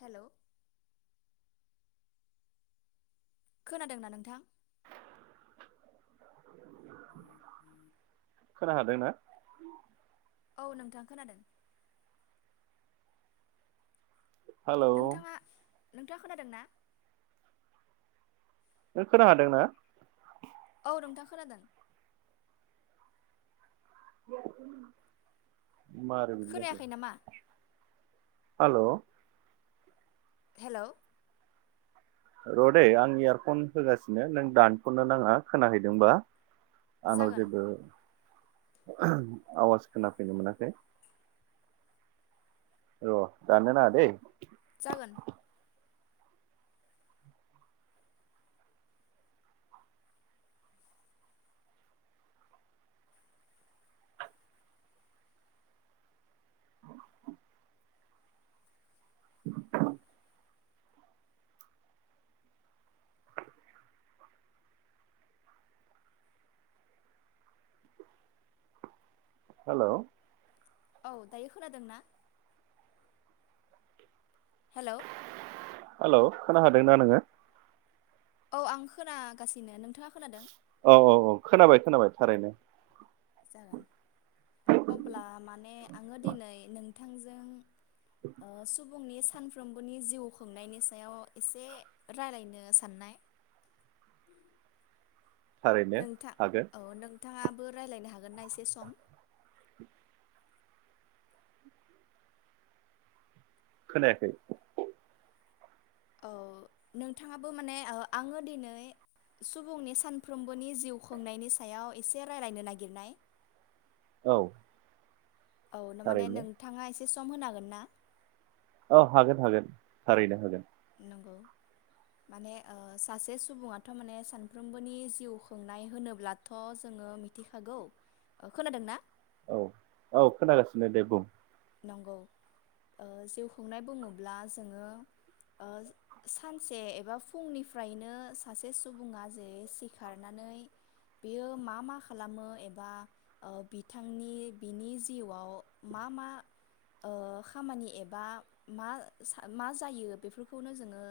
Hello खोनादोंना नोंथां? [inaudible] उ ह [inaudible] खोना हादोंना? औ नोंथां खोनादों। हेलौ नोंथांङा नोंथांङा खोनादों ना? नों खोना हादोंना? औ नोंथां खोनादों। बे [inaudible] मारै बिदि जाखो? खोनायाखै नामा हेल' हेलौ र'दै आंनिया फन फैगासिनो नों दानथ'नो नाङा खोनाहैदोंबा? जागोन आनावजेबो आवास खोनाफैनो मोनाखै। जागोन। [inaudible] हेल' औ दायो खोनादोंना? हेल' हेलौ खोनाहादोंना नोङो? औ आं खोनागासिनो नोंथाङा खोनादों? औ औ औ खोनाबाय खोनाबाय थारैनो। जागोन थांजों ओ सुब फुंनि सानफ्रोमबोनि जिउ खुंनायनि सायाव एसे राय्लायनो सान्नाय थारैनो हागोन। थाङाबो रायलायनो हागोन ना एसे सम? खोनायाखै। औ नोंथाङाबो माने ओ आङो दिनै सुबुंनि सानफ्रोमबोनि जिउ खुंनायनि सायाव एसे रायलायनो नागिरनाय। औ। औ नो माने थारैनो नोंथाङा एस सम होनो हागोनना? औ हागोन हागोन थारैनो हागोन। नंगौ माने ओ सासे सुबुङाथ' माने सानफ्रोमबोनि जिउ खुंनाय होनोब्लाथ' मिथिखागौ ओ खोनादोंना? औ औ खोनागासिनो दे बुं। नंगौ ओ जिउ खुंनाय बुङोब्ला जोङो ओ सानसे एबा फुंनिफ्रायनो सासे सुबुङा जे सिखारनानै बियो मा मा खालामो एबा ओ बिथांनि बिनि जिउआव मा मा ओ खामानि एबा मा सा मा जायो बेफोरखौनो जोङो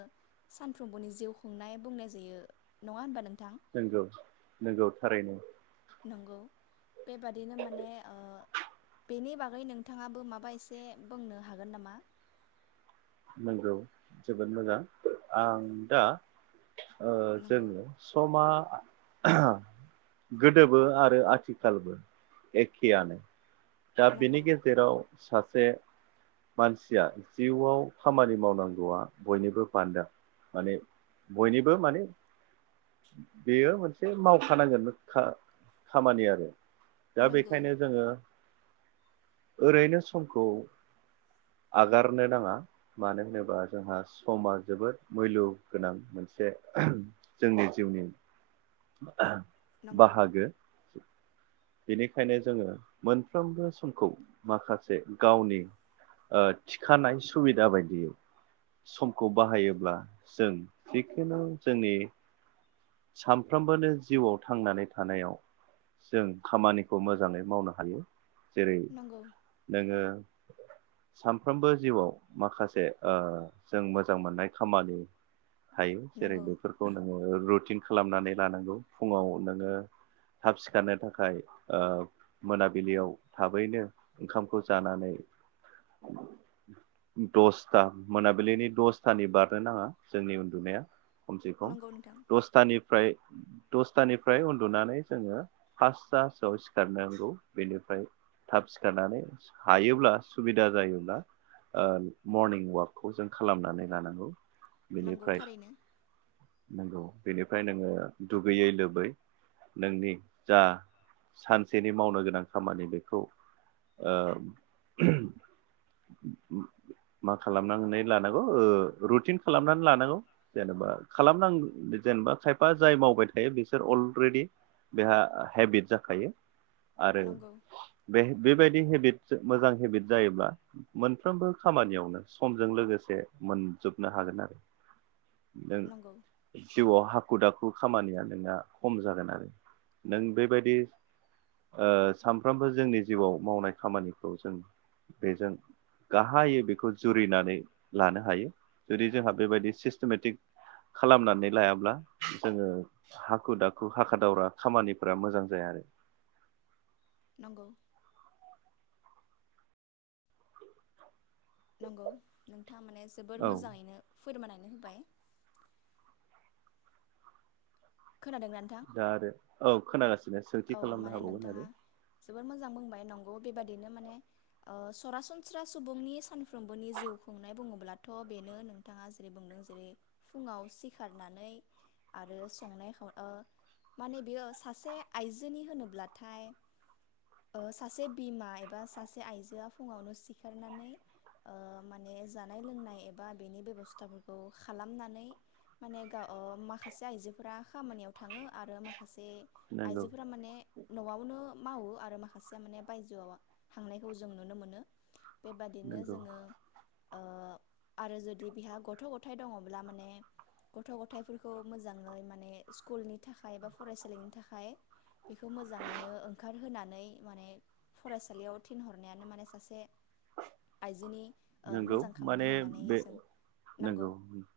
सानफ्रोमबोनि जिउ खुंनाय बुंनाय जायो नङा होनबा नोंथां? नंगौ नंगौ थारैनो। नंगौ बेबादिनो माने ओ बेनि बागै नोंथाङाबो माबा एसे बोंनो हागोन नामा? नंगौ जोबोद मोजां आं दा ओ नंगौ जोङो समा गोदोबो आरो आथिखालबो एखेयानो। दा बिनि नंगौ गेजेराव सासे मानसिया जिउआव खामानि मावनांगौआ बयनिबो बान्दा माने बयनिबो माने बेयो मोनसे मावखानांगोन खा खामानि आरो। दा नंगौ बेखायनो जोङो ओरैनो समखौ आगारनो नाङा। मानो होनोबा जोंहा स'मा जोबोद मैल' गोनां मोनसे जोंनि जिउनि। [inaudible] नंगौ नंगौ बाहागो। बेनिखायनो जोङो मोनफ्रोमबो समखौ माखासे गावनि ओ थिखानाय सुबिदा बायदियै समखौ बाहायोब्ला जों जिखुनु जोंनि साम फ्रोमबोनो जिउआव थांनानै थानायाव जों खामानिखौ मोजाङै मावनो हायो। जेरै नंगौ नोङो सानफ्रोमबो जिउआव माखासे ओ जों मोजां मोननाय खामानि हायो जेरै नंगौ बेफोरखौ नोंङो रुटिन खालामनानै लानांगौ फुंङाव नोंङो थाब सिखारनो थाखाय मोनाबिलियाव थाबैनो ओंखामखौ जानानै दसथा मोनाबिलिनि दसथानि बारनो नांङा जोंनि उन्दुनाया खमसे खम नंगौ नोंथां दसथानिफ्राय दसथानिफ्राय उन्दुनानै जोंङो फासथासोआव सिखारनांगौ बेनिफ्राय थाब सिखारनानै हायोब्ला सुबिदा जायोब्ला मरनिं अवाकखौ जों खालामनानै लानांगौ नंगौ बेनिफ्राय थारैनो नंगौ बेनिफ्राय नोंङो दुगैयै लोबै नोंनि जा सानसेनि मावनो गोनां खामानि बेखौ मा खालामनानै लानांगौ रुटिन खालामनानै लानांगौ जेनेबा खालामनां जेनेबा खायफा जाय मावबाय थायो बिसोर अलरेडि बेहा हेबिट जाखायो आरो नंगौ बे बेबायदि हेबिट मोजां हेबिट जायोब्ला मोनफ्रोमबो खामानियावनो समजों लोगोसे मोनजोबनो हागोन आरो। नों नंगौ जिउआव हाखु दाखु बे बे खामानिया नोंना खम जागोन आरो नों बेबायदि सानफ्रोमबो जोंनि जिउआव मावनाय खामानिखौ जों बेजों गाहायै बेखौ जुरिनानै लानो हायो जुदि जोंहा बेबायदि सिस्टेमेटिक खालामनानै लायाब्ला जोंङो हाखु दाखु हाखा दावरा खामानिफोरा मोजां जाया आरो नंगौ नंगौ नों थारमाने जोबोर औ मोजांङैनो फोरमायनानै होबाय। खोनादोंना नोंथां दा आरो औ खोनागासिनो सोंथि औ खालामनो माने हाबावगोन नोंथाङा आरो जोबोद मोजां बुंबाय नंगौ बेबादिनो माने सरासनस्रा सुबुंनि सानफ्रोमबोनि जिउ खुंनाय बुङोब्लाथ' बेनो नोंथाङा जेरै बुंदों जेरै फुङाव सिखारनानै आरो संनाय खावनाय माने बेयो सासे आइजोनि होनोब्लाथाय सासे बिमा एबा सासे आइजोआ फुंङावनो सिखारनानै माने जानाय लोंनाय एबा बेनि बेबस्थाफोरखौ खालामनानै माने गाव माखासे आइजोफोरा खामानियाव थांङो आरो माखासे नंगौ आइजोफोरा माने न'आवनो मावो आरो माखासेया माने बायजोआव थांनायखौ जों नुनो मोनो बेबादिनो नंगौ जोंङो आरो जुदि बिहा गथ' गथायाइ दंङब्ला माने गथ' गथायाइफोरखौ मोजांङै माने स्कुलनि थाखाय एबा फरायसालिनि थाखाय खाय बेखौ मोजांङैनो ओंखारहोनानै माने फरायसालियाव थिनहरनायानो माने सासे आइजोनि ओ नोंगौ मोजां खामानि माने होननानै बे जों नंगौ नोंगौ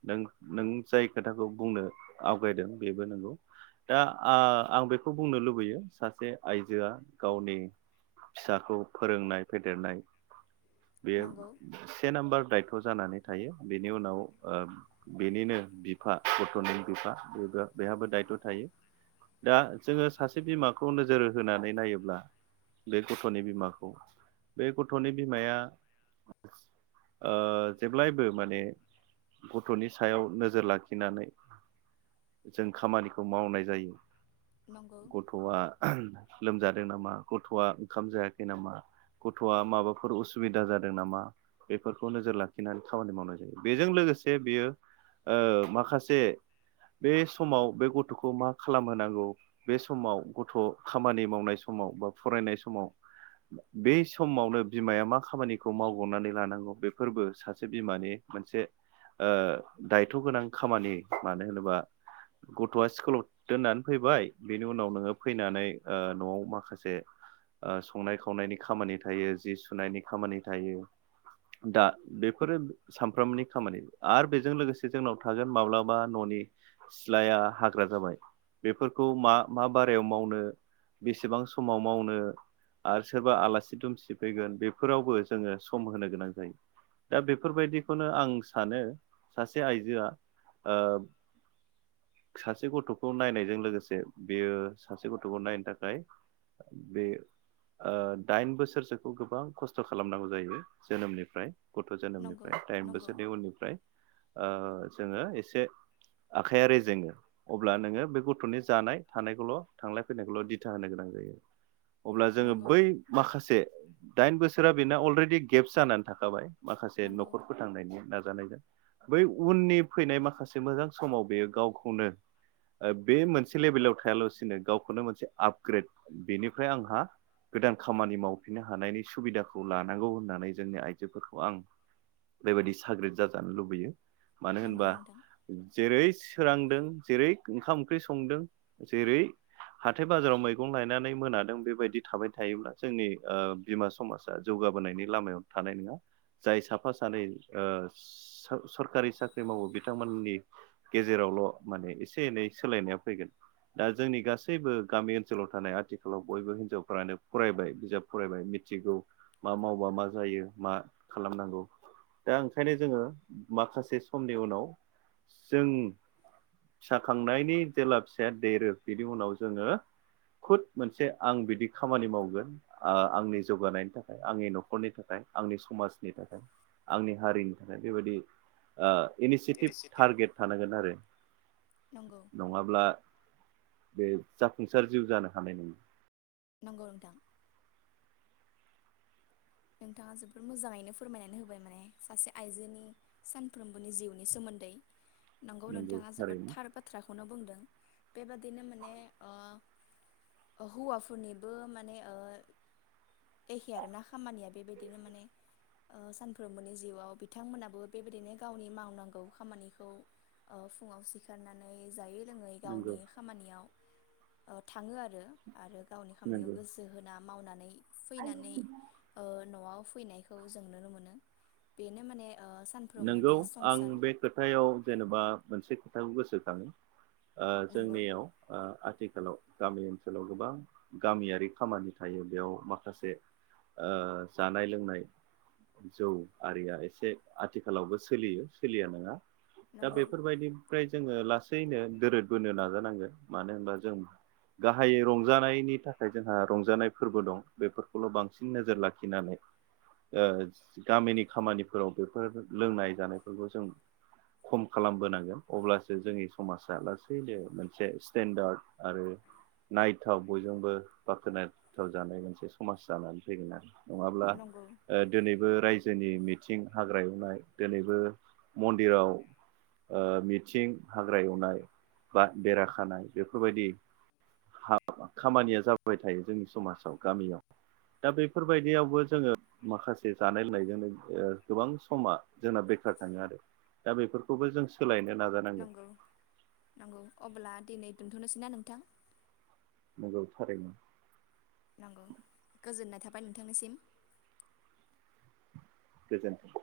नों नों जाय खोथाखौ बुंनो आवगायदों बेबो नंगौ दा आं बेखौ बुंनो लुबैयो सासे आइजोआ गावनि फिसाखौ फोरोंनाय फेदेरनाय बेयो नंगौ से नाम्बार दायथ' जानानै थायो बेनि उनाव बेनिनो बिफा गथ'नि बिफाबो बेहाबो दायथ' थायो दा जोंङो सासे बिमाखौ नोजोर होनानै नायोब्ला बे गथ'नि बिमाखौ बे गथ'नि बिमाया जेब्लायबो माने गथ'नि सायाव नोजोर लाखिनानै जों खामानिखौ मावनाय जायो नंगौ गथ'आ लोमजादों नामा गथ'आ ओंखाम जायाखै नामा गथ'आ माबाफोर उसुबिदा जादों नामा। बेफोरखौ नोजोर लाखिनानै खामानि मावनाय जायो बेजों लोगोसे बेयो माखासे बे समाव बे गथ'खौ मा खालामहोनांगौ बे समाव गथ' खामानि मावनाय समाव बा फरायनाय समाव बे समावनो बिमाया मा खामानिखौ माव ननानै लानांगौ बेफोरबो सासे बिमानि मोनसे दायथ' गोनां खामानि मानो होनोबा गथ'आ स्कुलाव दोननानै फैबाय बेनि उनाव नोङो फैनानै न'आव माखासे संनाय खावनायनि खामानि थायो जि सुनायनि खामानि थायो दा बेफोरो सामफ्रामनि खामानि आरो बेजों लोगोसे जोंनाव थागोन माब्लाबा न'नि सिथ्लाया हाग्रा जाबाय बेफोरखौ मा मा बारायाव मावनो बेसेबां समाव मावनो आरो सोरबा आलासि दुमसि फैगोन बेफोरावबो जोङो सम होनो गोनां जायो दा बेफोरबायदिखौनो आं सानो सासे आइजोआ ओ सासे गथ'खौ नायनायजों लोगोसे बेयो सासे गथ'खौ नायनो थाखाय बे ओ दाइन बोसोरसोखौ गोबां खस्थ' खालामनांगौ जायो। जोनोमनिफ्राय। गथ' नंगौ जोनोमनिफ्राय दाइन नंगौ बोसोरनि उननिफ्राय ओ जोङो एसे आखाइया रेजेङो अब्ला नोङो बे गथ'नि जानाय थानायखौल' थांलाय फैलनायखौल' दिथा होनो गोनां जायो। अब्ला जोङो नंगौ बै माखासे दाइन बोसोर [unintelligible] बिना अलरेडि गेबस जानानै थाखाबाय। माखासे नंगौ न'खर फोथांनायनि नाजानायजों। बै उननि फैनाय माखासे मोजां समाव बेयो गावखौनो ओ बे मोनसे लेभेलाव थायालासिनो गावखौनो मोनसे आपग्रेड बेनिफ्राय आंहा गोदान खामानि मावफिननो हानायनि सुबिदाखौ लानांगौ होनना जोंनि आइजोफोरखौ आं बेबायदि साग्रिद जाजानो लुबैयो। मानो नंगौ होनबा नोंथां जेरै फोरांदों जेरै ओंखाम ओंख्रि संदों जेरै हाथाय बाजाराव मैगं लायनानै मोनादों बेबायदि थाबाय थायोब्ला जोंनि ओ बिमा समाजा जौगाबोनायनि लामायाव थानाय नङा जाय साफा सानै ओ सरखारि साख्रि मावो बिथांमोननि गेजेरावल' माने एसे एनै सोलायनाया फैगोन दा जोंनि गासैबो गामि ओनसोलाव थानाय आथिखालाव बयबो हिनजावफ्रानो फरायबाय बिजाब फरायबाय मिथिगौ मा माव हावा मा जायो मा खालामनांगौ दा ओंखायनो जोङो माखासे समनि उनाव जों फिसा खांनायनि जेब्ला फिसाया देरो बिनि उनाव जोङो खुद मोनसे आं बिदि खामानि मावगोन आ आंनि जौगानायनि थाखाय आंनि न'खर न'खरनि थाखाय आंनि समाजनि थाखाय आंनि हारिनि थाखाय बेबायदि ओ इनिसियेटिभ टारगेट थानांगोन आरो नंगौ नङाब्ला बे जाफुंसार जिउ जानो हानाय नङा। नोंगौ नोंथां। नोंथाङा जोबोर मोजाङैनो फोरमायनानै होबाय माने सासे आइजोनि सानफ्रोमबोनि जिउनि सोमोन्दै। नंगौ नोंथाङा जोबोद थार बाथ्राखौनो बुंदों बेबादिनो माने ओ ओ हौवाफोरनिबो माने ओ एखे आरोना। खामानिया बेबायदिनो माने ओ सानफ्रोमबोनि जिउआव बिथांमोनाबो बेबायदिनो गावनि मावनांगौ खामानिखौ ओ फुङाव सिखारनानै जायै लोङै नंगौ गावनि खामानियाव ओ थाङो आरो। आरो गावनि खामानिखौ नंगौ गोसो होना मावनानै फैनानै। ओ न'आव फैनायखौ जों नुनो मोनो बेनो माने ओ नंगौ सानफ्रोमबोनि आं संसार बे खोथायाव जेनेबा मोनसे थाखौ गोसोखाङो। ओ नंगौ जोंनियाव ओ आथिखालाव गामि ओनसोलाव गोबां गामियारि खामानि थायो बेयाव माखासे ओ जानाय लोंनाय जौ आरिया एसे आथिखालावबो सोलियो सोलिया नङा। दा नंगौ बेफोरबायदि फ्राय जोङो लासैनो दोरदबोनो नाजानांगोन मानो होनबा जों गाहायै रंजानायनि थाखाय जोंहा रंजानाय फोरबो दं बेफोरखौल' बांसिन नोजोर लाखिनानै ओ गामिनि खामानिफोराव बेफोर लोंनाय जानायफोरखौ जों खम खालामबोनांगोन अब्लासो जोंनि समाजा लासैनो मोनसे स्टेनडार्ड आरो नायथाव बयजोंबो बाख्नायजाथाव जानाय मोनसे समाज जानानै फैगोन आरो। नङाब्ला नंगौ ओ दिनैबो रायजो जोंनि मिथिं हाग्रा एवनाय दिनैबो मन्दिराव ओ मिथिं हाग्रा एवनाय बा बेरा खानाय बेफोरबायदि खामानिया जाबाय थायो जोंनि समाजाव गामियाव दा बेफोरबायदियावबो जोङो माखासे जानाय लोंनायजोंनो ओ गोबां समा जोंना बेखार थाङो आरो दा बेफोरखौबो जों सोलायनो नाजानांगोन नंगौ नंगौ अब्ला दिनै दोनथ'नोसैना नोंथां? नंगौ थारैनो। नंगौ गोजोननाय थाबाय नोंथांनिसिम। गोजोनथों।